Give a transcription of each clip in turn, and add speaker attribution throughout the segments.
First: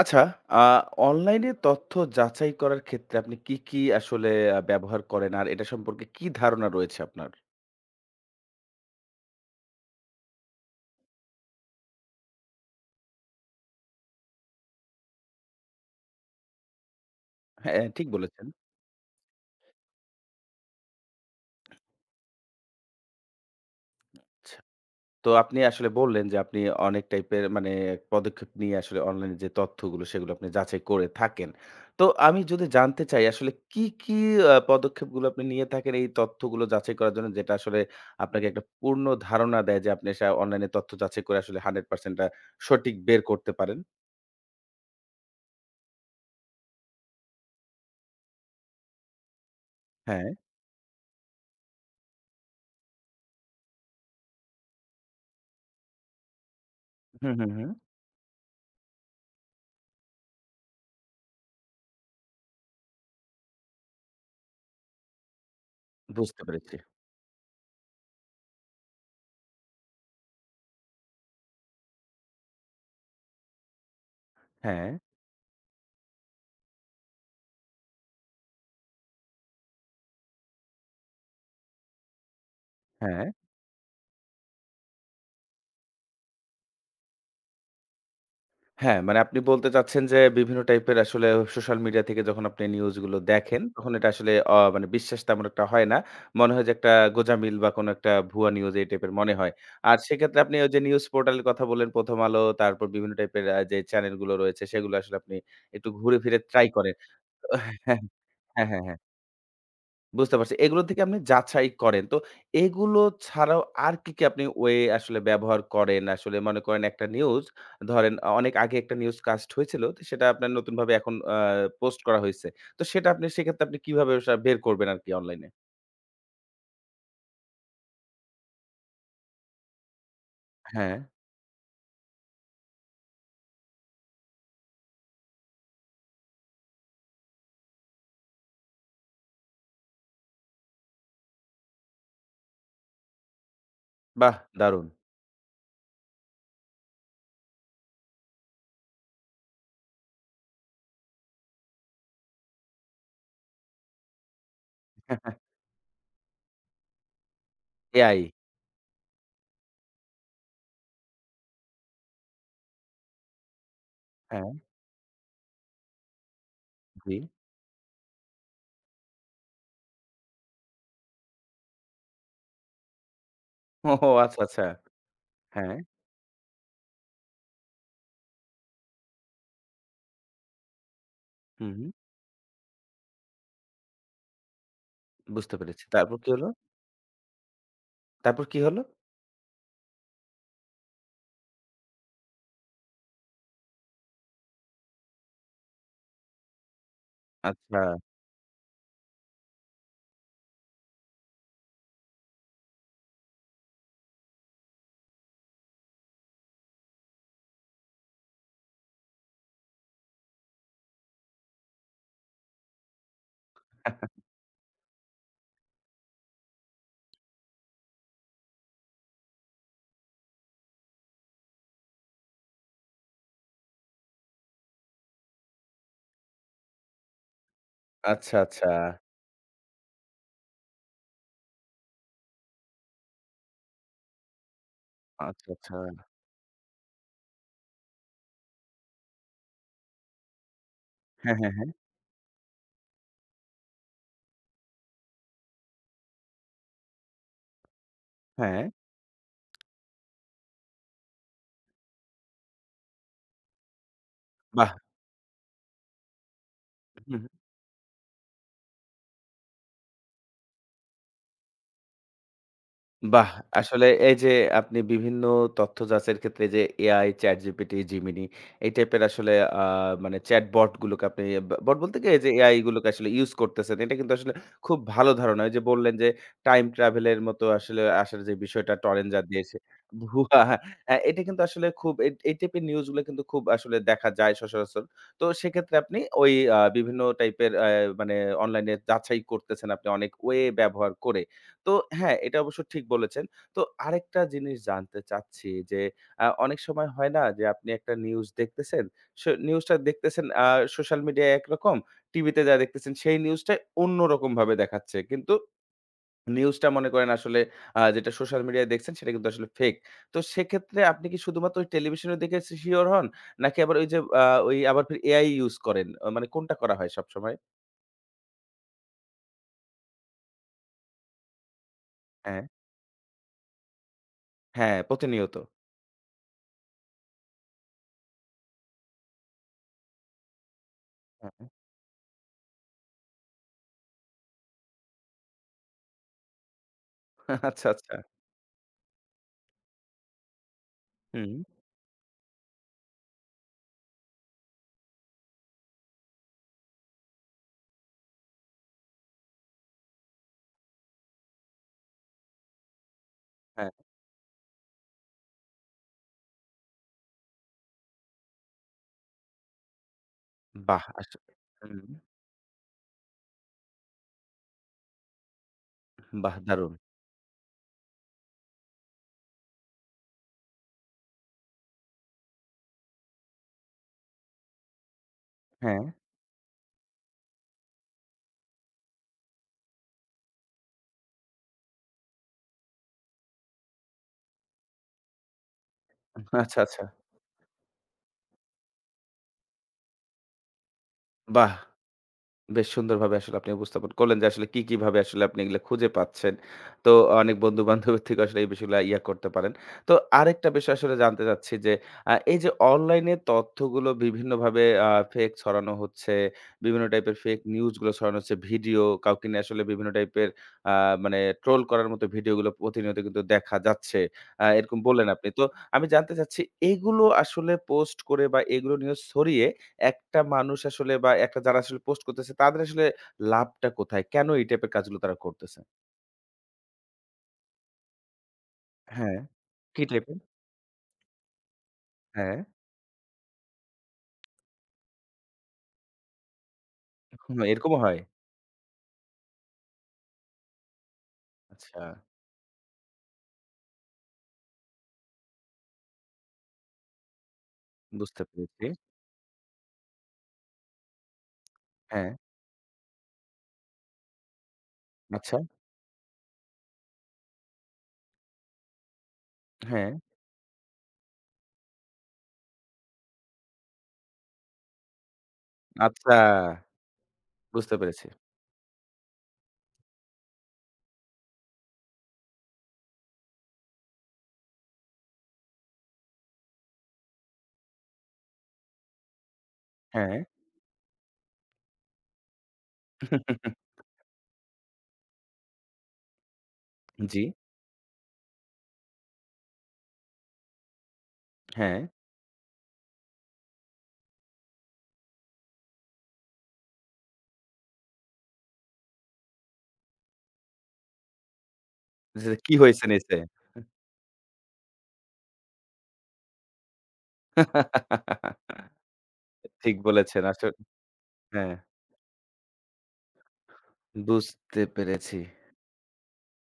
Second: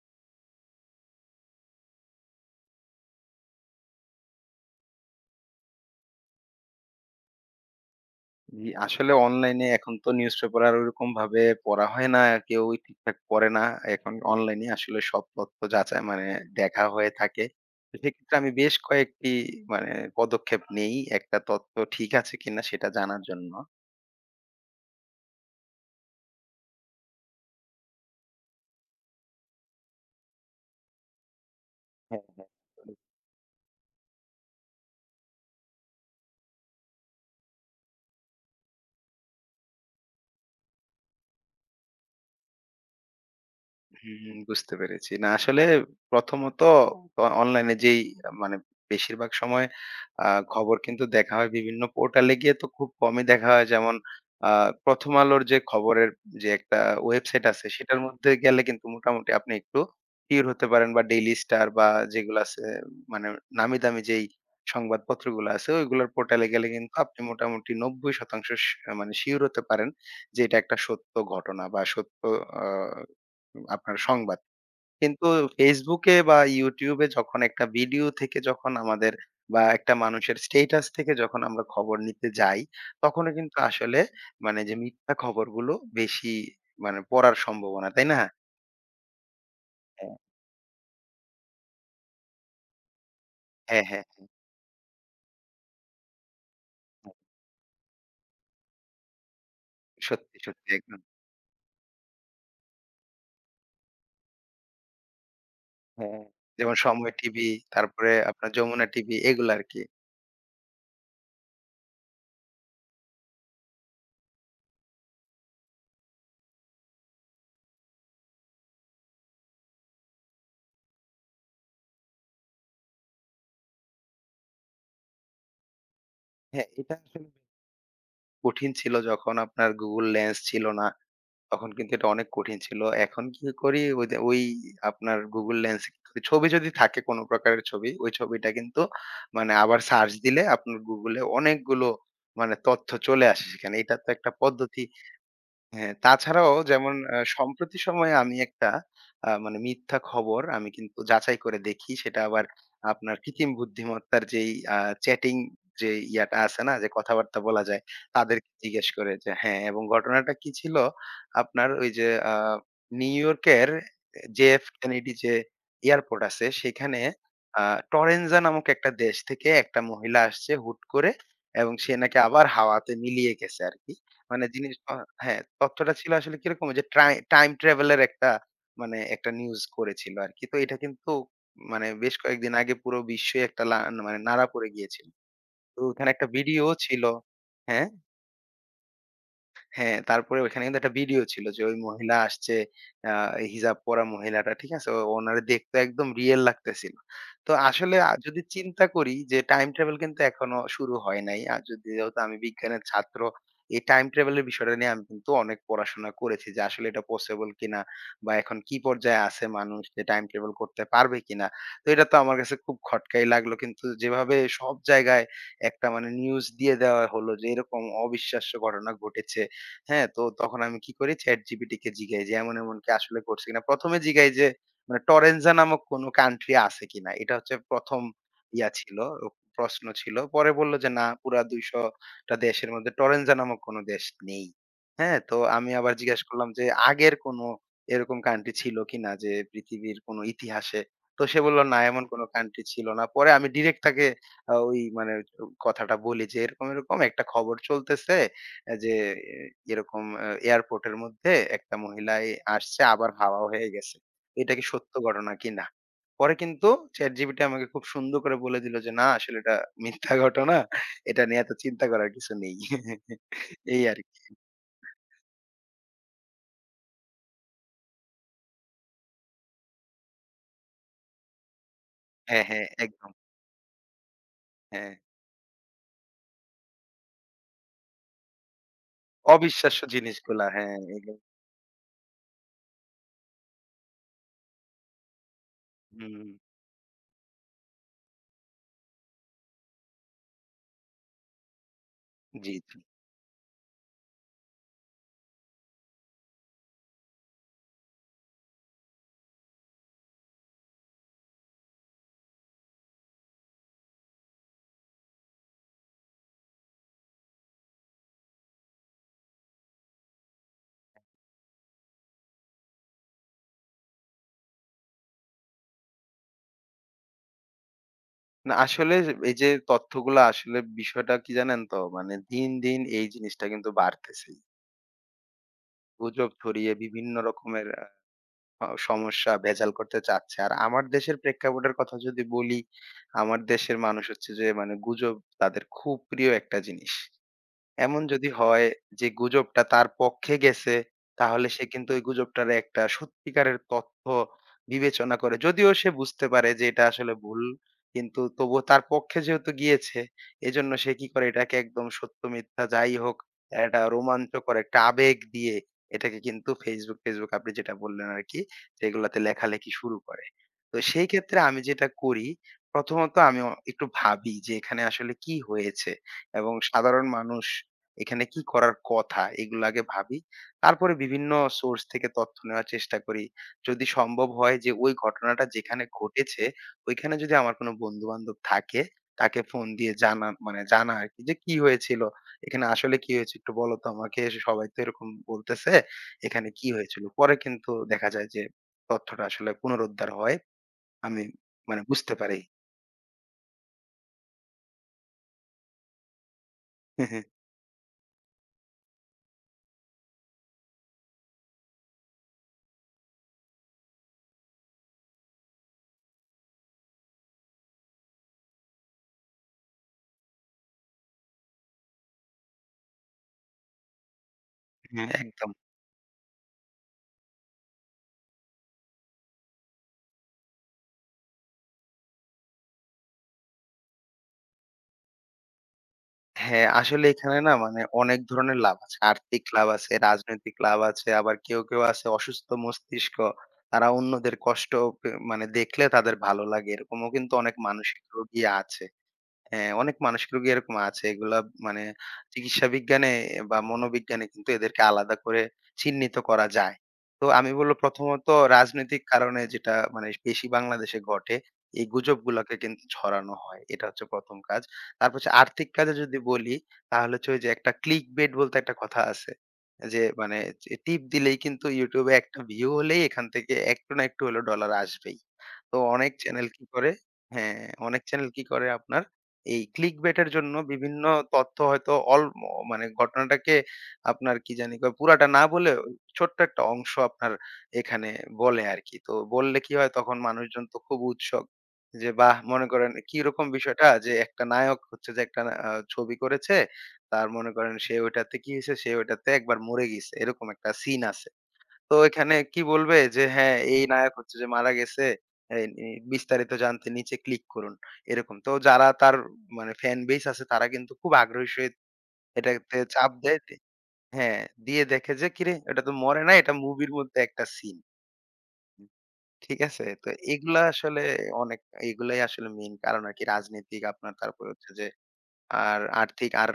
Speaker 1: আচ্ছা, আ অনলাইনে তথ্য যাচাই করার ক্ষেত্রে আপনি কি, কি আসলে ব্যবহার করেন? আর এটা সম্পর্কে কি ধারণা রয়েছে আপনার?
Speaker 2: জি, আসলে অনলাইনে এখন তো নিউজপেপার আর ওইরকম ভাবে পড়া হয় না। কেউ ঠিকঠাক পড়ে না। এখন অনলাইনে আসলে সব তথ্য যাচাই মানে দেখা হয়ে থাকে।
Speaker 1: হ্যাঁ,
Speaker 2: তো
Speaker 1: ঠিক
Speaker 2: সেক্ষেত্রে
Speaker 1: বলেছেন।
Speaker 2: আমি বেশ কয়েকটি মানে পদক্ষেপ নেই একটা তথ্য ঠিক আছে কিনা সেটা জানার জন্য।
Speaker 1: আচ্ছা, তো আপনি আসলে বললেন যে আপনি অনেক টাইপের মানে পদক্ষেপ নিয়ে আসলে অনলাইনে যে তথ্যগুলো সেগুলো আপনি যাচাই করে থাকেন। তো
Speaker 2: হ্যাঁ,
Speaker 1: আমি
Speaker 2: হ্যাঁ।
Speaker 1: যদি জানতে চাই আসলে কি, কি পদক্ষেপগুলো আপনি নিয়ে থাকেন এই তথ্যগুলো যাচাই করার জন্য যেটা আসলে আপনাকে একটা পূর্ণ ধারণা দেয় যে আপনি অনলাইনে তথ্য যাচাই করে আসলে 100% টা সঠিক বের করতে পারেন?
Speaker 2: হুম, বুঝতে পেরেছি। না আসলে প্রথমত অনলাইনে যেই মানে বেশিরভাগ সময় আ
Speaker 1: হ্যাঁ।
Speaker 2: খবর কিন্তু দেখা হয় বিভিন্ন পোর্টালে গিয়ে, তো খুব কমই দেখা হয়। যেমন আ 'প্রথম আলো'র যে খবরের যে একটা
Speaker 1: হুম,
Speaker 2: ওয়েবসাইট
Speaker 1: হুম,
Speaker 2: আছে
Speaker 1: হুম।
Speaker 2: সেটার মধ্যে গেলে কিন্তু মোটামুটি আপনি একটু সিউর হতে পারেন, বা 'ডেইলি স্টার' বা যেগুলো আছে মানে নামি দামি যেই সংবাদপত্রগুলো আছে ওইগুলোর
Speaker 1: বুঝতে
Speaker 2: পোর্টালে গেলে
Speaker 1: পেরেছি।
Speaker 2: কিন্তু আপনি মোটামুটি ৯০% মানে সিউর হতে পারেন যে এটা একটা সত্য ঘটনা বা সত্য আ আপনার সংবাদ।
Speaker 1: হ্যাঁ,
Speaker 2: কিন্তু ফেসবুকে বা ইউটিউবে যখন একটা ভিডিও থেকে, যখন আমাদের বা একটা মানুষের স্ট্যাটাস থেকে যখন আমরা খবর নিতে যাই,
Speaker 1: হ্যাঁ,
Speaker 2: তখনও কিন্তু আসলে মানে যে মিথ্যা খবরগুলো বেশি মানে পড়ার সম্ভাবনা, তাই না?
Speaker 1: হ্যাঁ, মানে আপনি বলতে চাচ্ছেন
Speaker 2: হ্যাঁ,
Speaker 1: যে বিভিন্ন টাইপের আসলে সোশ্যাল মিডিয়া থেকে যখন আপনি নিউজ গুলো দেখেন,
Speaker 2: হ্যাঁ,
Speaker 1: তখন
Speaker 2: হ্যাঁ,
Speaker 1: এটা
Speaker 2: হ্যাঁ,
Speaker 1: আসলে মানে বিশ্বাস তেমন একটা হয় না। মনে হয় যে একটা
Speaker 2: হ্যাঁ।
Speaker 1: গোঁজামিল বা কোনো একটা ভুয়া নিউজ এই টাইপের মনে হয়। আর
Speaker 2: সত্যি,
Speaker 1: সেক্ষেত্রে আপনি
Speaker 2: সত্যি
Speaker 1: ওই যে
Speaker 2: একদম।
Speaker 1: নিউজ পোর্টালের কথা বললেন 'প্রথম আলো' তারপর বিভিন্ন টাইপের যে চ্যানেলগুলো রয়েছে সেগুলো আসলে আপনি একটু ঘুরে
Speaker 2: হ্যাঁ,
Speaker 1: ফিরে ট্রাই
Speaker 2: যেমন
Speaker 1: করেন।
Speaker 2: সময় টিভি, তারপরে আপনার
Speaker 1: হ্যাঁ, হ্যাঁ, হ্যাঁ।
Speaker 2: যমুনা
Speaker 1: হ্যাঁ,
Speaker 2: টিভি, এগুলো আরকি।
Speaker 1: বুঝতে পারছি। এগুলো থেকে আপনি যাচাই করেন। তো এগুলো ছাড়াও আর কি, কি আপনি ওয়ে আসলে ব্যবহার করেন? আসলে মনে করেন একটা নিউজ ধরেন অনেক আগে একটা নিউজ কাস্ট হয়েছিল। তো সেটা আপনার নতুনভাবে এখন পোস্ট করা হইছে। তো সেটা আপনি সেক্ষেত্রে আপনি কিভাবে বের করবেন আরকি অনলাইনে?
Speaker 2: হ্যাঁ, এটা আসলে কঠিন ছিল যখন আপনার Google Lens ছিল না।
Speaker 1: হ্যাঁ,
Speaker 2: তখন কিন্তু এটা অনেক কঠিন ছিল। এখন কি করি, ওই যে ওই আপনার Google Lens এ ছবি যদি থাকে কোন প্রকারের ছবি, ওই ছবিটা কিন্তু মানে আবার সার্চ দিলে আপনার Google এ অনেকগুলো মানে তথ্য চলে আসে সেখানে। এটা তো একটা
Speaker 1: বাহ!
Speaker 2: পদ্ধতি।
Speaker 1: দারুণ।
Speaker 2: হ্যাঁ, তাছাড়াও যেমন সম্প্রতি সময়ে আমি একটা মানে মিথ্যা খবর আমি কিন্তু যাচাই করে দেখি। সেটা আবার আপনার কৃত্রিম বুদ্ধিমত্তার যেই আ চ্যাটিং, যে ইয়াটা আছে না? যে কথাবার্তা বলা যায়,
Speaker 1: এআই
Speaker 2: তাদেরকে জিজ্ঞেস করে যে হ্যাঁ, এবং ঘটনাটা কি ছিল? আপনার ওই যে নিউ ইয়র্কের
Speaker 1: হ্যাঁ,
Speaker 2: JF Kennedy যে এয়ারপোর্ট আছে, সেখানে
Speaker 1: জি।
Speaker 2: আ টরেনজা নামক একটা দেশ থেকে একটা মহিলা আসছে হুট করে এবং সে নাকি আবার হাওয়াতে মিলিয়ে গেছে আরকি।
Speaker 1: ওহো! আচ্ছা,
Speaker 2: মানে
Speaker 1: আচ্ছা।
Speaker 2: জিনিস হ্যাঁ,
Speaker 1: হ্যাঁ,
Speaker 2: তথ্যটা ছিল আসলে কিরকম যে টাইম ট্রাভেল এর একটা মানে একটা নিউজ করেছিল আরকি। তো এটা কিন্তু
Speaker 1: হুম,
Speaker 2: মানে
Speaker 1: হুম।
Speaker 2: বেশ কয়েকদিন আগে পুরো বিশ্বে একটা মানে নাড়া পড়ে গিয়েছিল।
Speaker 1: বুঝতে
Speaker 2: তো
Speaker 1: পেরেছি।
Speaker 2: ওখানে
Speaker 1: তারপর
Speaker 2: একটা
Speaker 1: কি হলো?
Speaker 2: ভিডিও ছিল, হ্যাঁ?
Speaker 1: তারপর কি হলো?
Speaker 2: হ্যাঁ, তারপরে ওইখানে কিন্তু একটা ভিডিও ছিল যে ওই মহিলা আসছে, আ হিজাব পরা মহিলাটা, ঠিক আছে? ওনারে দেখতে একদম রিয়াল লাগতেছিল। তো
Speaker 1: আচ্ছা,
Speaker 2: আসলে যদি চিন্তা করি যে টাইম ট্রাভেল কিন্তু এখনো শুরু হয় নাই। আর যদি, যেহেতু আমি বিজ্ঞানের ছাত্র, এই টাইম ট্রাভেল এর বিষয়টা নিয়ে আমি কিন্তু অনেক পড়াশোনা করেছি যে আসলে এটা পসিবল কিনা বা এখন কি পর্যায়ে আছে মানুষ, যে টাইম ট্রাভেল করতে পারবে কিনা। তো এটা তো আমার কাছে খুব খটকাই লাগলো। কিন্তু যেভাবে সব জায়গায় একটা মানে নিউজ দিয়ে দেওয়া হলো যে এরকম অবিশ্বাস্য ঘটনা ঘটেছে। হ্যাঁ? তো তখন আমি কি করি, ChatGPT কে জিগাই যে এমন, এমন কি আসলে করছে কিনা? ১ম এ জিগাই যে মানে টরেঞ্জা নামক কোন কান্ট্রি আছে কিনা? এটা হচ্ছে ১ম
Speaker 1: আচ্ছা, আচ্ছা,
Speaker 2: ইয়া ছিল, ও প্রশ্ন ছিল। পরে বলল যে না, পুরা ২০০ টা দেশের মধ্যে টরেঞ্জা নামক কোন দেশ নেই। হ্যাঁ? তো
Speaker 1: আচ্ছা,
Speaker 2: আমি
Speaker 1: আচ্ছা।
Speaker 2: আবার জিজ্ঞাসা করলাম যে আগের কোন এরকম কান্ট্রি ছিল কিনা, যে পৃথিবীর কোন ইতিহাসে? তো
Speaker 1: হ্যাঁ,
Speaker 2: সে
Speaker 1: হ্যাঁ,
Speaker 2: বলল
Speaker 1: হ্যাঁ,
Speaker 2: না, এমন কোন কান্ট্রি ছিল না। পরে আমি ডিরেক্ট তাকে ওই মানে কথাটা বলি যে এরকম, এরকম একটা খবর চলতেছে।
Speaker 1: হ্যাঁ,
Speaker 2: এই যে এ এরকম এয়ারপোর্টের মধ্যে একটা মহিলা আসছে আবার হাওয়া হয়ে গেছে। এটা কি
Speaker 1: বাহ!
Speaker 2: সত্য ঘটনা কিনা? পরে কিন্তু
Speaker 1: হুম।
Speaker 2: ChatGPT আমাকে খুব সুন্দর করে বলে দিল যে, "না আসলে এটা মিথ্যা ঘটনা। এটা নিয়ে এত চিন্তা করার কিছু নেই।"
Speaker 1: বাহ!
Speaker 2: এই
Speaker 1: আসলে এই যে
Speaker 2: আরকি।
Speaker 1: আপনি বিভিন্ন তথ্য যাচাইয়ের ক্ষেত্রে যে AI, ChatGPT, Gemini এই টাইপের আসলে আ মানে চ্যাটবট গুলোকে আপনি বট বলতে কি এই যে
Speaker 2: হ্যাঁ,
Speaker 1: AI
Speaker 2: হ্যাঁ,
Speaker 1: গুলোকে আসলে
Speaker 2: একদম।
Speaker 1: ইউজ করতেছেন। এটা কিন্তু আসলে খুব
Speaker 2: হ্যাঁ,
Speaker 1: ভালো ধারণা। ওই যে বললেন যে টাইম ট্রাভেল এর মতো আসলে আসার যে বিষয়টা টরেন যা দিয়েছে
Speaker 2: অবিশ্বাস্য
Speaker 1: ভুয়া
Speaker 2: জিনিসগুলা, হ্যাঁ, এগুলো
Speaker 1: এটা কিন্তু আসলে খুব এই এই টাইপের নিউজ গুলো কিন্তু খুব আসলে দেখা যায় সচরাচর। তো সেক্ষেত্রে আপনি
Speaker 2: হুম,
Speaker 1: ওই বিভিন্ন টাইপের মানে অনলাইনে যাচাই করতেছেন আপনি অনেক ওয়ে ব্যবহার করে। তো হ্যাঁ, এটা
Speaker 2: জি,
Speaker 1: অবশ্য
Speaker 2: জি।
Speaker 1: ঠিক বলেছেন। তো আরেকটা জিনিস জানতে চাচ্ছি যে, অনেক সময় হয় না যে, আপনি একটা নিউজ দেখতেছেন। সো নিউজটা দেখতেছেন সোশ্যাল মিডিয়ায় একরকম, টিভিতে যা দেখতেছেন সেই নিউজটাই অন্যরকমভাবে দেখাচ্ছে। কিন্তু নিউজটা মনে করেন আসলে যেটা সোশ্যাল মিডিয়ায় দেখছেন সেটা কিন্তু আসলে ফেক। তো সেক্ষেত্রে আপনি কি শুধুমাত্র ওই টেলিভিশনে দেখে সিওর হন? নাকি আবার ওই যে, ওই আবার ফির এআই ইউজ করেন? মানে কোনটা করা হয় সবসময়?
Speaker 2: না আসলে এই যে তথ্যগুলা আসলে, বিষয়টা কি জানেন তো? মানে
Speaker 1: হ্যাঁ,
Speaker 2: দিন, দিন এই জিনিসটা কিন্তু বাড়তেছেই।
Speaker 1: হ্যাঁ, প্রতিনিয়ত।
Speaker 2: গুজব ছড়িয়ে বিভিন্ন রকমের আ অ সমস্যা ভেজাল করতে চাচ্ছে। আর আমার দেশের
Speaker 1: হ্যাঁ,
Speaker 2: প্রেক্ষাপটের কথা যদি বলি, আমার দেশের মানুষ হচ্ছে যে মানে গুজব তাদের খুব প্রিয় একটা জিনিস।
Speaker 1: আচ্ছা, আচ্ছা।
Speaker 2: এমন যদি হয় যে গুজবটা তার পক্ষে গেছে,
Speaker 1: হুম।
Speaker 2: তাহলে সে কিন্তু ওই গুজবটার একটা সত্যিকারের তথ্য বিবেচনা করে। যদিও সে বুঝতে পারে যে এটা আসলে ভুল, কিন্তু তবুও তার পক্ষে যেহেতু গিয়েছে, এজন্য সে কি করে এটাকে, একদম সত্য মিথ্যা যাই হোক, একটা রোমাঞ্চকর একটা আবেগ দিয়ে এটাকে কিন্তু Facebook, আপনি যেটা বললেন আরকি, সেগুলাতে লেখালেখি শুরু করে। তো
Speaker 1: বাহ!
Speaker 2: সেই
Speaker 1: আস
Speaker 2: ক্ষেত্রে আমি যেটা
Speaker 1: হুম,
Speaker 2: করি, প্রথমত আমি একটু ভাবি যে এখানে আসলে কি হয়েছে?
Speaker 1: বাহ!
Speaker 2: এবং
Speaker 1: দারুণ।
Speaker 2: সাধারণ মানুষ এখানে কি করার কথা? এগুলো আগে ভাবি। তারপরে বিভিন্ন সোর্স থেকে তথ্য নেওয়ার চেষ্টা করি। যদি সম্ভব হয় যে ওই ঘটনাটা
Speaker 1: হ্যাঁ,
Speaker 2: যেখানে ঘটেছে, ওইখানে যদি আমার কোনো বন্ধু-বান্ধব থাকে, তাকে ফোন দিয়ে জানা, মানে জানা আরকি যে, "কি হয়েছিল? এখানে আসলে কি হয়েছে? একটু বলো তো আমাকে। সবাই তো এরকম বলতেছে। এখানে
Speaker 1: আচ্ছা,
Speaker 2: কি
Speaker 1: আচ্ছা।
Speaker 2: হয়েছিল?" পরে কিন্তু দেখা যায় যে তথ্যটা আসলে পুনরুদ্ধার হয়। আমি
Speaker 1: বাহ!
Speaker 2: মানে বুঝতে পারি।
Speaker 1: বেশ সুন্দরভাবে আসলে আপনি উপস্থাপন করলেন যে আসলে কি, কি ভাবে আসলে আপনি এগুলা খুঁজে পাচ্ছেন। তো
Speaker 2: হ্যাঁ।
Speaker 1: অনেক বন্ধু-বান্ধবের থেকে আসলে এই বিষয়গুলা ইয়া করতে পারেন। তো আরেকটা বিষয় আসলে জানতে চাচ্ছি যে এই যে অনলাইনে তথ্যগুলো বিভিন্নভাবে ফেক ছড়ানো হচ্ছে, বিভিন্ন টাইপের ফেক নিউজ গুলো ছড়ানো হচ্ছে, ভিডিও কাউকে নিয়ে আসলে বিভিন্ন টাইপের আ মানে ট্রোল করার মতো ভিডিওগুলো প্রতিনিয়ত কিন্তু দেখা যাচ্ছে। এরকম বললেন আপনি। তো
Speaker 2: একদম।
Speaker 1: আমি জানতে চাচ্ছি এগুলো আসলে পোস্ট করে বা এগুলো নিয়ে ছড়িয়ে একটা মানুষ আসলে বা একটা যারা আসলে পোস্ট করতেছে তাদের আসলে লাভটা কোথায়? কেন এই টাইপের কাজগুলো তারা করতেছে?
Speaker 2: হ্যাঁ, আসলে এখানে না, মানে অনেক ধরনের লাভ আছে।
Speaker 1: হ্যাঁ।
Speaker 2: আর্থিক লাভ
Speaker 1: কি
Speaker 2: আছে,
Speaker 1: টাইপের?
Speaker 2: রাজনৈতিক লাভ আছে, আবার কেউ, কেউ আছে
Speaker 1: হ্যাঁ।
Speaker 2: অসুস্থ মস্তিষ্ক। তারা অন্যদের কষ্ট মানে দেখলে তাদের ভালো লাগে। এরকমও কিন্তু
Speaker 1: হুম,
Speaker 2: অনেক
Speaker 1: এরকমও হয়?
Speaker 2: মানসিক রোগী আছে। হ্যাঁ, অনেক মানসিক রোগী এরকম আছে। এগুলা মানে
Speaker 1: আচ্ছা,
Speaker 2: চিকিৎসা বিজ্ঞানে বা মনোবিজ্ঞানে কিন্তু এদেরকে আলাদা করে চিহ্নিত করা যায়। তো আমি বলব
Speaker 1: বুঝতে
Speaker 2: প্রথমত
Speaker 1: পেরেছি।
Speaker 2: রাজনৈতিক কারণে, যেটা মানে বেশি বাংলাদেশে ঘটে, এই
Speaker 1: হ্যাঁ,
Speaker 2: গুজবগুলাকে কিন্তু ছড়ানো হয়। এটা হচ্ছে ১ম কাজ। তারপর হচ্ছে
Speaker 1: আচ্ছা।
Speaker 2: আর্থিক কাজে যদি বলি, তাহলে হচ্ছে ওই যে একটা ক্লিক বেট বলতে একটা কথা আছে।
Speaker 1: হ্যাঁ,
Speaker 2: যে মানে যে টিপ দিলেই কিন্তু YouTube এ একটা ভিউ হলেই এখান থেকে একটু না একটু হলেও ডলার আসবেই। তো অনেক
Speaker 1: আচ্ছা
Speaker 2: চ্যানেল কি করে, হ্যাঁ,
Speaker 1: বুঝতে
Speaker 2: অনেক
Speaker 1: পেরেছি।
Speaker 2: চ্যানেল কি করে আপনার এই clickbait এর জন্য বিভিন্ন তথ্য হয়তো অল ম মানে ঘটনাটাকে আপনার কি জানি কয়, পুরাটা না বলে ওই ছোট্ট একটা অংশ আপনার এখানে বলে আরকি। তো বললে কি হয়, তখন
Speaker 1: হ্যাঁ।
Speaker 2: মানুষজন তো খুব উৎসুক যে বাহ! মনে করেন কিরকম বিষয়টা, যে একটা নায়ক হচ্ছে যে একটা আ ছবি করেছে।
Speaker 1: জি,
Speaker 2: তার, মনে করেন সে ওইটাতে কি হইছে? সে ওইটাতে একবার মরে গিছে। এরকম একটা সিন আছে।
Speaker 1: হ্যাঁ।
Speaker 2: তো এখানে কি বলবে যে, হ্যাঁ, এই নায়ক হচ্ছে যে মারা গেছে। এই বিস্তারিত জানতে নিচে ক্লিক করুন। এরকম। তো যারা তার মানে ফ্যান বেস আছে তারা কিন্তু খুব আগ্রহী সহিত
Speaker 1: যে কি
Speaker 2: এটাতে
Speaker 1: হইছে
Speaker 2: চাপ
Speaker 1: নিচে?
Speaker 2: দেয়, হ্যাঁ, দিয়ে দেখে যে কিরে, এটা তো মরে নাই, এটা মুভির মধ্যে একটা সিন। ঠিক
Speaker 1: ঠিক
Speaker 2: আছে? তো
Speaker 1: বলেছেন। আসলে
Speaker 2: এগুলা আসলে
Speaker 1: হ্যাঁ,
Speaker 2: অনেক, এগুলাই আসলে মেইন কারণ আরকি, রাজনৈতিক আপনার, তারপরে
Speaker 1: বুঝতে
Speaker 2: হচ্ছে যে
Speaker 1: পেরেছি।
Speaker 2: আর আর্থিক, আর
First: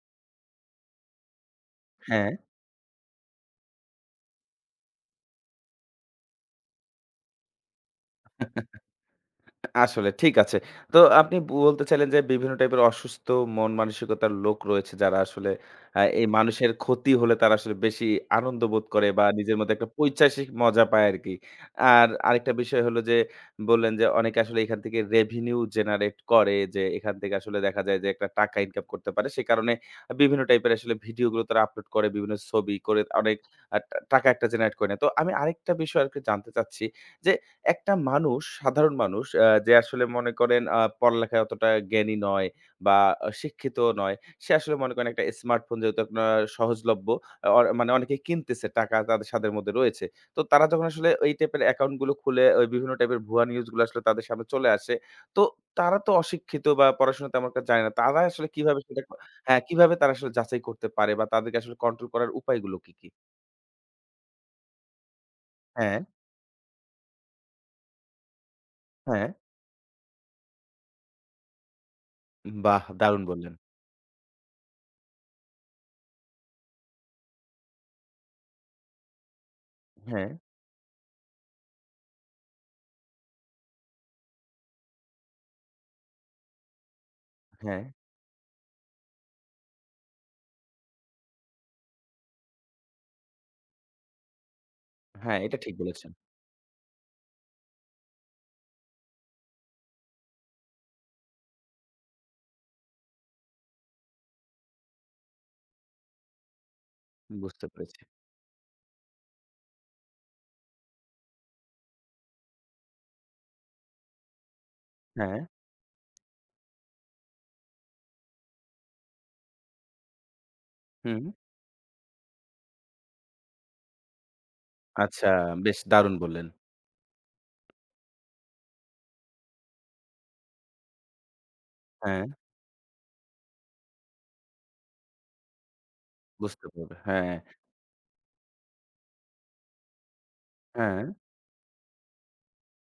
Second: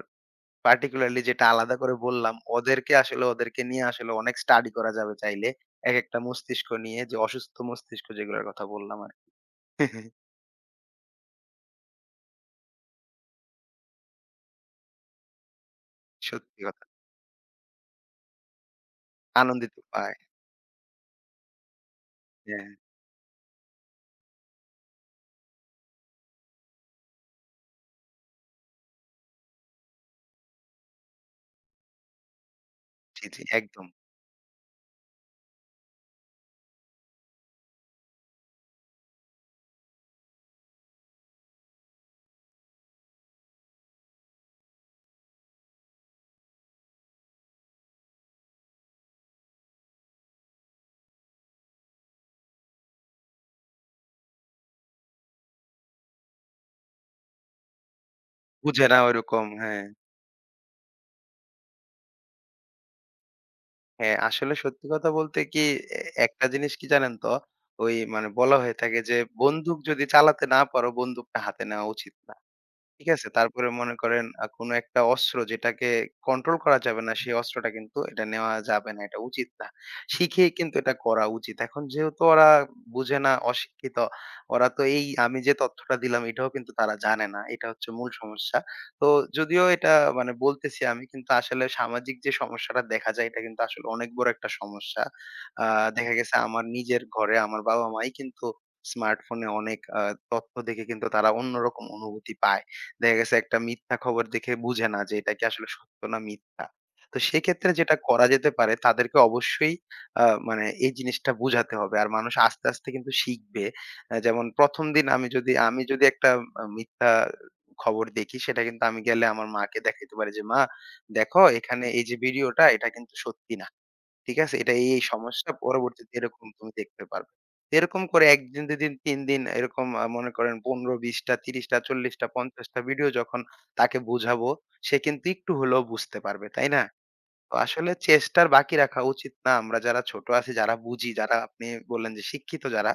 Speaker 2: পার্টিকুলারলি যেটা আলাদা করে
Speaker 1: হ্যাঁ।
Speaker 2: বললাম, ওদেরকে আসলে, ওদেরকে নিয়ে আসলে অনেক স্টাডি করা যাবে চাইলে। একেকটা মস্তিষ্ক নিয়ে, যে অসুস্থ মস্তিষ্ক যেগুলোর কথা বললাম আরকি।
Speaker 1: আসলে ঠিক আছে। তো আপনি বলতে চাইলেন যে বিভিন্ন টাইপের অসুস্থ মন মানসিকতার লোক রয়েছে যারা আসলে এই
Speaker 2: সত্যি
Speaker 1: মানুষের
Speaker 2: কথা।
Speaker 1: ক্ষতি হলে তারা আসলে বেশি আনন্দ বোধ করে বা নিজের মধ্যে
Speaker 2: আনন্দিত
Speaker 1: একটা
Speaker 2: পায়।
Speaker 1: পৈশাসিক মজা পায় আরকি। আর আরেকটা
Speaker 2: হ্যাঁ,
Speaker 1: বিষয় হলো যে বললেন যে অনেকে আসলে এখান থেকে রেভিনিউ জেনারেট করে যে এখান থেকে আসলে দেখা যায় যে একটা টাকা ইনকাম করতে পারে। সে কারণে বিভিন্ন টাইপের আসলে ভিডিওগুলো তারা আপলোড করে বিভিন্ন ছবি করে
Speaker 2: জি,
Speaker 1: অনেক
Speaker 2: জি, একদম।
Speaker 1: টাকা একটা জেনারেট করে নেয়। তো আমি আরেকটা বিষয় আরকি জানতে চাচ্ছি যে একটা মানুষ, সাধারণ মানুষ যে আসলে মনে করেন পড়ালেখায় অতটা জ্ঞানী নয় বা শিক্ষিতও নয়। সে আসলে মনে করেন একটা স্মার্টফোন যেহেতু আপনার সহজলভ্য মানে অনেকেই কিনতেছে, টাকা তাদের সাধ্যের মধ্যে রয়েছে। তো তারা যখন আসলে এই টাইপের অ্যাকাউন্ট গুলো খুলে ওই বিভিন্ন টাইপের ভুয়া নিউজ গুলো আসলে তাদের সামনে চলে আসে। তো তারা তো অশিক্ষিত বা পড়াশোনা তেমন একটা জানে না। তারা আসলে কিভাবে
Speaker 2: বুঝে না
Speaker 1: সেটা ক
Speaker 2: ওইরকম,
Speaker 1: হ্যাঁ,
Speaker 2: হ্যাঁ।
Speaker 1: কিভাবে তারা আসলে যাচাই করতে পারে বা তাদেরকে আসলে কন্ট্রোল করার উপায়গুলো কি, কি?
Speaker 2: হ্যাঁ, আসলে সত্যি কথা বলতে কি,
Speaker 1: হ্যাঁ,
Speaker 2: এ একটা জিনিস কি জানেন তো? ওই মানে বলা হয়ে থাকে যে,
Speaker 1: হ্যাঁ।
Speaker 2: বন্দুক যদি চালাতে না পারো, বন্দুকটা হাতে নেওয়া উচিত না।
Speaker 1: বাহ!
Speaker 2: ঠিক
Speaker 1: দারুণ
Speaker 2: আছে?
Speaker 1: বললেন।
Speaker 2: তারপরে মনে করেন কোনো একটা অস্ত্র যেটাকে কন্ট্রোল করা যাবে না, সেই অস্ত্রটা কিন্তু এটা নেওয়া যাবে না, এটা উচিত না।
Speaker 1: হ্যাঁ,
Speaker 2: শিখেই কিন্তু এটা করা উচিত। এখন যেহেতু ওরা বুঝে না, অশিক্ষিত, ওরা তো এই আমি যে তথ্যটা দিলাম এটাও কিন্তু তারা জানে না। এটা
Speaker 1: হ্যাঁ।
Speaker 2: হচ্ছে মূল সমস্যা। তো যদিও এটা মানে বলতেছি আমি, কিন্তু আসলে সামাজিক যে সমস্যাটা দেখা যায় এটা কিন্তু আসলে অনেক বড় একটা সমস্যা।
Speaker 1: হ্যাঁ, এটা
Speaker 2: আ
Speaker 1: ঠিক বলেছেন।
Speaker 2: দেখা গেছে আমার নিজের ঘরে আমার বাবা-মাই কিন্তু স্মার্টফোনে অনেক তথ্য দেখে কিন্তু তারা অন্যরকম অনুভূতি পায়। দেখা গেছে একটা মিথ্যা খবর দেখে বুঝে না যে এটা কি আসলে সত্য না মিথ্যা। তো
Speaker 1: বুঝতে
Speaker 2: সেক্ষেত্রে যেটা
Speaker 1: পেরেছি।
Speaker 2: করা যেতে পারে, তাদেরকে অবশ্যই আ মানে এই জিনিসটা বুঝাতে হবে। আর মানুষ আস্তে, আস্তে কিন্তু শিখবে। যেমন ১ম দিন,
Speaker 1: হ্যাঁ,
Speaker 2: আমি যদি একটা মিথ্যা খবর দেখি, সেটা কিন্তু আমি গেলে আমার মাকে দেখাইতে পারি যে, "মা
Speaker 1: হুম।
Speaker 2: দেখো এখানে এই যে ভিডিওটা এটা কিন্তু সত্যি না।" ঠিক আছে? এই
Speaker 1: আচ্ছা,
Speaker 2: সমস্যা
Speaker 1: বেশ দারুণ
Speaker 2: পরবর্তীতে এরকম
Speaker 1: বললেন।
Speaker 2: তুমি দেখতে পারবে। এরকম করে ১ দিন, ২ দিন, ৩ দিন, এরকম মনে করেন ১৫, ২০ টা, ৩০ টা, ৪০
Speaker 1: হ্যাঁ,
Speaker 2: টা, ৫০ টা ভিডিও যখন তাকে বুঝাবো, সে কিন্তু একটু হলেও বুঝতে পারবে,
Speaker 1: বুঝতে
Speaker 2: তাই না?
Speaker 1: পারবে। হ্যাঁ,
Speaker 2: তো আসলে চেষ্টার বাকি রাখা উচিত না। আমরা যারা ছোট আছি, যারা
Speaker 1: হ্যাঁ।
Speaker 2: বুঝি, যারা, আপনি বললেন যে শিক্ষিত যারা,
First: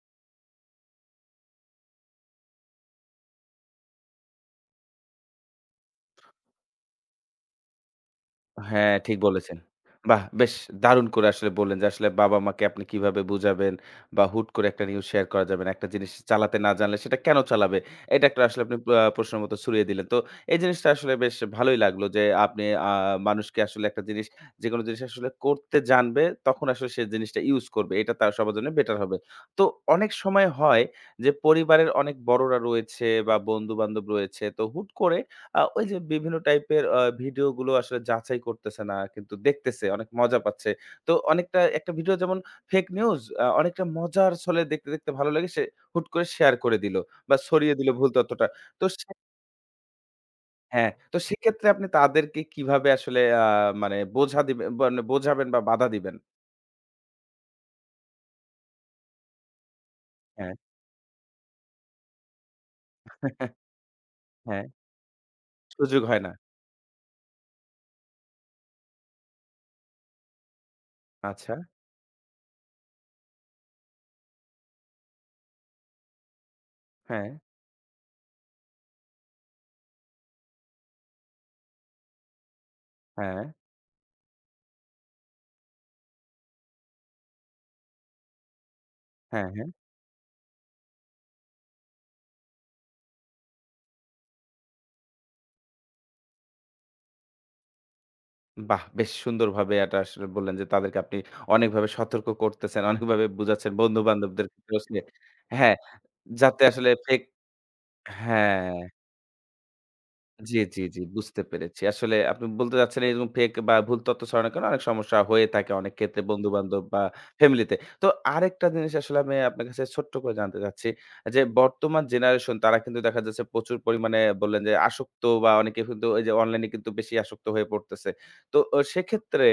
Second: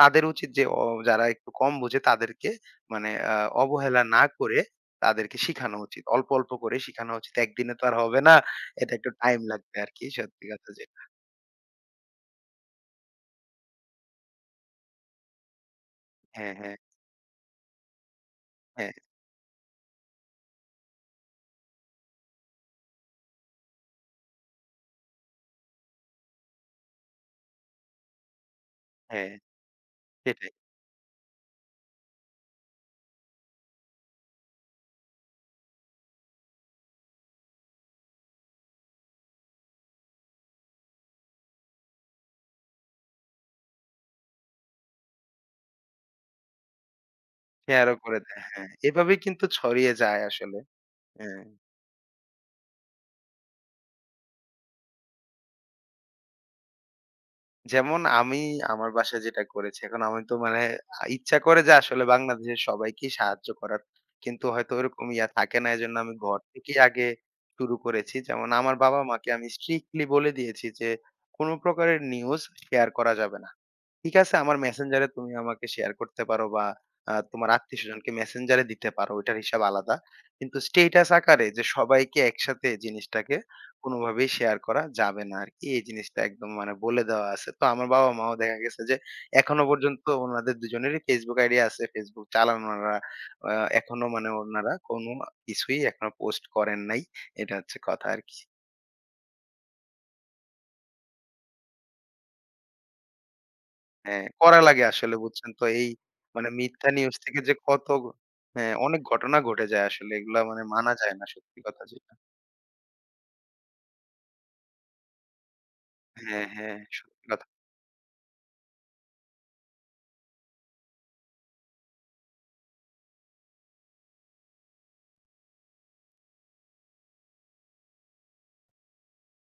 Speaker 2: তাদের উচিত যে যারা একটু কম বোঝে তাদেরকে মানে অবহেলা না করে তাদেরকে শিখানো উচিত। অল্প, অল্প করে শিখানো উচিত। একদিনে তো আর হবে না। এটা
Speaker 1: হ্যাঁ,
Speaker 2: একটু
Speaker 1: ঠিক
Speaker 2: টাইম
Speaker 1: বলেছেন।
Speaker 2: লাগবে আরকি,
Speaker 1: বাহ!
Speaker 2: সত্যি
Speaker 1: বেশ
Speaker 2: কথা যে
Speaker 1: দারুণ করে আসলে বললেন যে, আসলে বাবা-মাকে আপনি কিভাবে বুঝাবেন বা হুট করে একটা নিউজ শেয়ার করা যাবে না। একটা জিনিস
Speaker 2: হ্যাঁ,
Speaker 1: চালাতে না
Speaker 2: হ্যাঁ,
Speaker 1: জানলে সেটা কেন চালাবে? এটা একটা আসলে আপনি
Speaker 2: হ্যাঁ,
Speaker 1: প্রশ্নের মতো ছুড়িয়ে দিলেন। তো এই জিনিসটা আসলে বেশ ভালোই লাগলো যে, আপনি মানুষকে আসলে একটা জিনিস যেকোনো জিনিস আসলে করতে জানবে, তখন আসলে সে জিনিসটা ইউজ করবে। এটা তার সবার জন্য বেটার হবে।
Speaker 2: হ্যাঁ,
Speaker 1: তো অনেক সময়
Speaker 2: সেটাই।
Speaker 1: হয় যে, পরিবারের অনেক বড়রা রয়েছে বা বন্ধু-বান্ধব রয়েছে। তো হুট করে ওই যে বিভিন্ন টাইপের ভিডিও গুলো আসলে যাচাই করতেছে না, কিন্তু দেখতেছে, অনেক মজা পাচ্ছে। তো অনেকটা একটা ভিডিও যেমন ফেক নিউজ অনেকটা মজার ছলে দেখতে, দেখতে ভালো লাগে সে হুট করে শেয়ার করে দিল বা ছড়িয়ে দিল
Speaker 2: শেয়ারও
Speaker 1: ভুল
Speaker 2: করে দেয়।
Speaker 1: তথ্যটা।
Speaker 2: হ্যাঁ,
Speaker 1: তো সে
Speaker 2: এভাবেই কিন্তু ছড়িয়ে যায় আসলে।
Speaker 1: হ্যাঁ, তো
Speaker 2: হ্যাঁ,
Speaker 1: সেক্ষেত্রে আপনি তাদেরকে কিভাবে আসলে মানে বোঝা দিবে মানে বোঝাবেন বা বাধা দিবেন?
Speaker 2: যেমন আমি আমার বাসায় যেটা করেছি, এখন আমি তো
Speaker 1: হ্যাঁ,
Speaker 2: মানে ইচ্ছা করে যে আসলে বাংলাদেশের সবাইকে সাহায্য করার। কিন্তু
Speaker 1: হ্যাঁ,
Speaker 2: হয়তো ওরকম ইয়া থাকে না। এজন্য
Speaker 1: সুযোগ
Speaker 2: আমি
Speaker 1: হয় না।
Speaker 2: ঘর থেকেই আগে শুরু করেছি। যেমন আমার বাবা-মাকে আমি স্ট্রিক্টলি বলে দিয়েছি যে, "কোন
Speaker 1: আচ্ছা।
Speaker 2: প্রকারের নিউজ শেয়ার করা যাবে না।" ঠিক আছে, আমার মেসেঞ্জারে তুমি আমাকে শেয়ার করতে পারো বা
Speaker 1: হ্যাঁ,
Speaker 2: তোমার আত্মীয়স্বজনকে মেসেঞ্জারে দিতে পারো। ওইটার হিসাব আলাদা। কিন্তু স্ট্যাটাস আকারে যে সবাইকে একসাথে জিনিসটাকে
Speaker 1: হ্যাঁ,
Speaker 2: কোনোভাবেই শেয়ার করা যাবে না আরকি। এই জিনিসটা একদম মানে বলে দেওয়া আছে। তো আমার বাবা-মাও, দেখা গেছে যে
Speaker 1: হ্যাঁ।
Speaker 2: এখনো পর্যন্ত উনাদের দুজনেরই Facebook আইডি আছে। Facebook চালান উনারা। আ এখনো মানে উনারা কোনো কিছুই এখনো পোস্ট করেন নাই। এটা হচ্ছে কথা আরকি।
Speaker 1: বাহ! বেশ সুন্দরভাবে এটা আসলে বললেন যে, তাদেরকে আপনি অনেকভাবে সতর্ক করতেছেন, অনেকভাবে বুঝাচ্ছেন
Speaker 2: হ্যাঁ,
Speaker 1: বন্ধু-বান্ধবদের
Speaker 2: করা
Speaker 1: ক্ষেত্রে
Speaker 2: লাগে
Speaker 1: আসলে
Speaker 2: আসলে, বুঝছেন তো?
Speaker 1: হ্যাঁ,
Speaker 2: এই মানে
Speaker 1: যাতে
Speaker 2: মিথ্যা
Speaker 1: আসলে
Speaker 2: নিউজ
Speaker 1: ফেক
Speaker 2: থেকে যে কত হ্যাঁ,
Speaker 1: হ্যাঁ।
Speaker 2: অনেক ঘটনা ঘটে যায় আসলে, এগুলা
Speaker 1: জি,
Speaker 2: মানে
Speaker 1: জি,
Speaker 2: মানা
Speaker 1: জি
Speaker 2: যায় না,
Speaker 1: বুঝতে
Speaker 2: সত্যি
Speaker 1: পেরেছি।
Speaker 2: কথা যেটা।
Speaker 1: আসলে আপনি বলতে চাচ্ছেন এরকম ফেক বা ভুল তথ্য ছড়ানোর কারণে অনেক সমস্যা হয়ে থাকে অনেক ক্ষেত্রে
Speaker 2: হ্যাঁ, হ্যাঁ,
Speaker 1: বন্ধু-বান্ধব বা
Speaker 2: সত্যি কথা।
Speaker 1: ফ্যামিলিতে। তো আরেকটা জিনিস আসলে আমি আপনার কাছে ছোট্ট করে জানতে চাচ্ছি যে বর্তমান জেনারেশন তারা কিন্তু দেখা যাচ্ছে প্রচুর পরিমাণে বললেন যে আসক্ত বা অনেকে কিন্তু ওই যে অনলাইনে কিন্তু বেশি আসক্ত হয়ে পড়তেছে। তো সেক্ষেত্রে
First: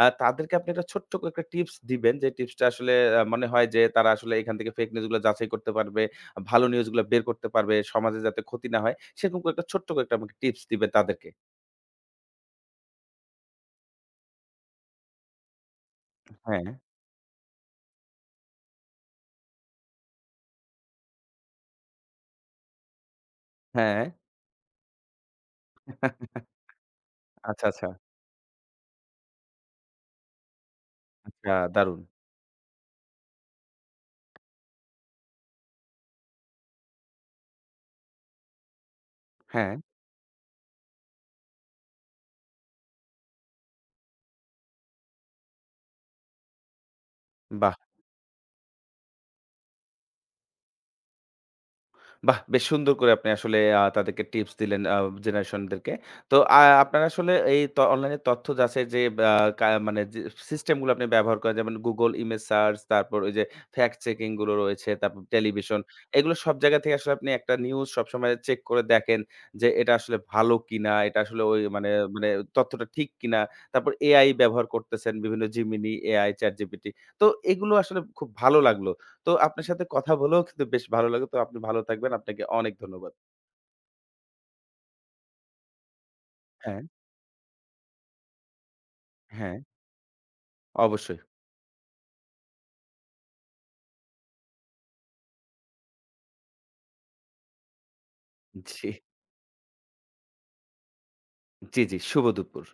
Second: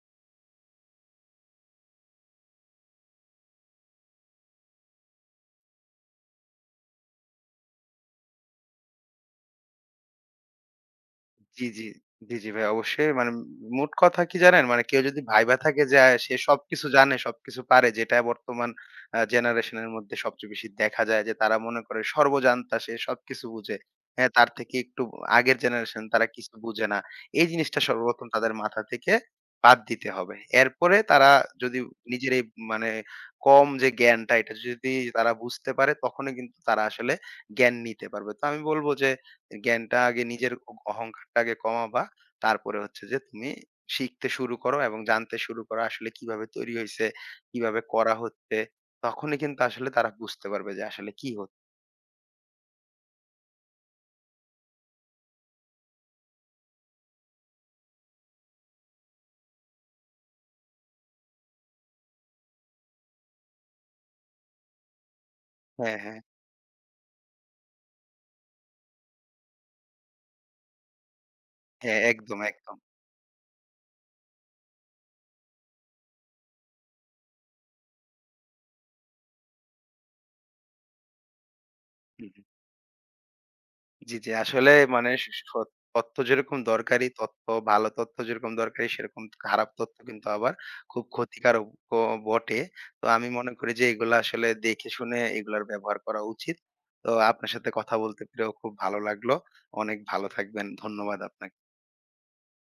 Speaker 1: তাদেরকে আপনি একটা ছোট্ট করে একটা টিপস দিবেন যে টিপসটা আসলে মনে হয় যে তারা আসলে এখান থেকে ফেক নিউজগুলো যাচাই করতে পারবে ভালো নিউজগুলা বের করতে পারবে, সমাজে যাতে ক্ষতি না হয়, সেরকম করে একটা ছোট্ট করে একটা আমাকে টিপস দিবেন তাদেরকে।
Speaker 2: জি, জি। জি, জি ভাই, অবশ্যই। মানে মোট কথা কি জানেন? মানে কেউ যদি ভাইবা থাকে যে সে
Speaker 1: হ্যাঁ,
Speaker 2: সবকিছু জানে, সবকিছু পারে, যেটা বর্তমান জেনারেশন এর মধ্যে সবচেয়ে বেশি দেখা যায় যে তারা মনে করে সর্বজান্তা, সে সবকিছু বুঝে।
Speaker 1: হ্যাঁ।
Speaker 2: হ্যাঁ, তার থেকে একটু আগের জেনারেশন তারা কিছু বুঝে না। এই
Speaker 1: আচ্ছা,
Speaker 2: জিনিসটা
Speaker 1: আচ্ছা।
Speaker 2: সর্বপ্রথম তাদের মাথা থেকে বাদ দিতে হবে। এরপরে তারা
Speaker 1: আচ্ছা
Speaker 2: যদি
Speaker 1: দারুণ।
Speaker 2: নিজের এই মানে কম যে জ্ঞানটা, এটা যদি তারা বুঝতে পারে তখনই কিন্তু তারা আসলে জ্ঞান নিতে পারবে। তো আমি বলব যে
Speaker 1: হ্যাঁ,
Speaker 2: জ্ঞানটা আগে নিজের অহংকারটা আগে কমাবা। তারপরে হচ্ছে যে তুমি শিখতে শুরু করো এবং জানতে শুরু করো আসলে কিভাবে তৈরি হইছে,
Speaker 1: বাহ!
Speaker 2: কিভাবে করা হচ্ছে। তখনই কিন্তু আসলে তারা বুঝতে পারবে যে আসলে কি হচ্ছে।
Speaker 1: বাহ! বেশ সুন্দর করে আপনি আসলে তাদেরকে টিপস দিলেন জেনারেশনদেরকে। তো আপনারা আসলে এই অনলাইনে তথ্য যাচাইয়ের যে বা মানে যে সিস্টেমগুলো আপনি ব্যবহার করেন যেমন Google ইমেজ সার্চ, তারপর ওই যে ফ্যাক্ট চেকিং গুলো রয়েছে, তারপর টেলিভিশন।
Speaker 2: হ্যাঁ, হ্যাঁ,
Speaker 1: এগুলো সব জায়গা থেকে আসলে আপনি একটা নিউজ সবসময় চেক করে দেখেন যে এটা আসলে ভালো কিনা, এটা আসলে ওই মানে
Speaker 2: হ্যাঁ,
Speaker 1: মানে
Speaker 2: একদম, একদম।
Speaker 1: তথ্যটা ঠিক কিনা। তারপর AI ব্যবহার করতেছেন বিভিন্ন Gemini, AI, ChatGPT। তো এগুলো আসলে খুব ভালো লাগলো। তো আপনার সাথে কথা বলেও কিন্তু বেশ ভালো লাগলো। তো আপনি ভালো থাকবেন। আপনাকে
Speaker 2: হুম।
Speaker 1: অনেক ধন্যবাদ।
Speaker 2: জি, জি। আসলে মানে স স তথ্য যেরকম
Speaker 1: হ্যাঁ,
Speaker 2: দরকারি, ভালো তথ্য যেরকম দরকারি সেরকম
Speaker 1: হ্যাঁ,
Speaker 2: খারাপ তথ্য কিন্তু আবার খুব
Speaker 1: অবশ্যই।
Speaker 2: ক্ষতিকারক ও বটে। তো আমি মনে করি যে এগুলা আসলে দেখে শুনে এগুলার ব্যবহার করা উচিত। তো আপনার সাথে কথা বলতে পেরেও খুব
Speaker 1: জি,
Speaker 2: ভালো লাগলো। অনেক ভালো থাকবেন। ধন্যবাদ আপনাকে।
Speaker 1: জি, জি। শুভ দুপুর।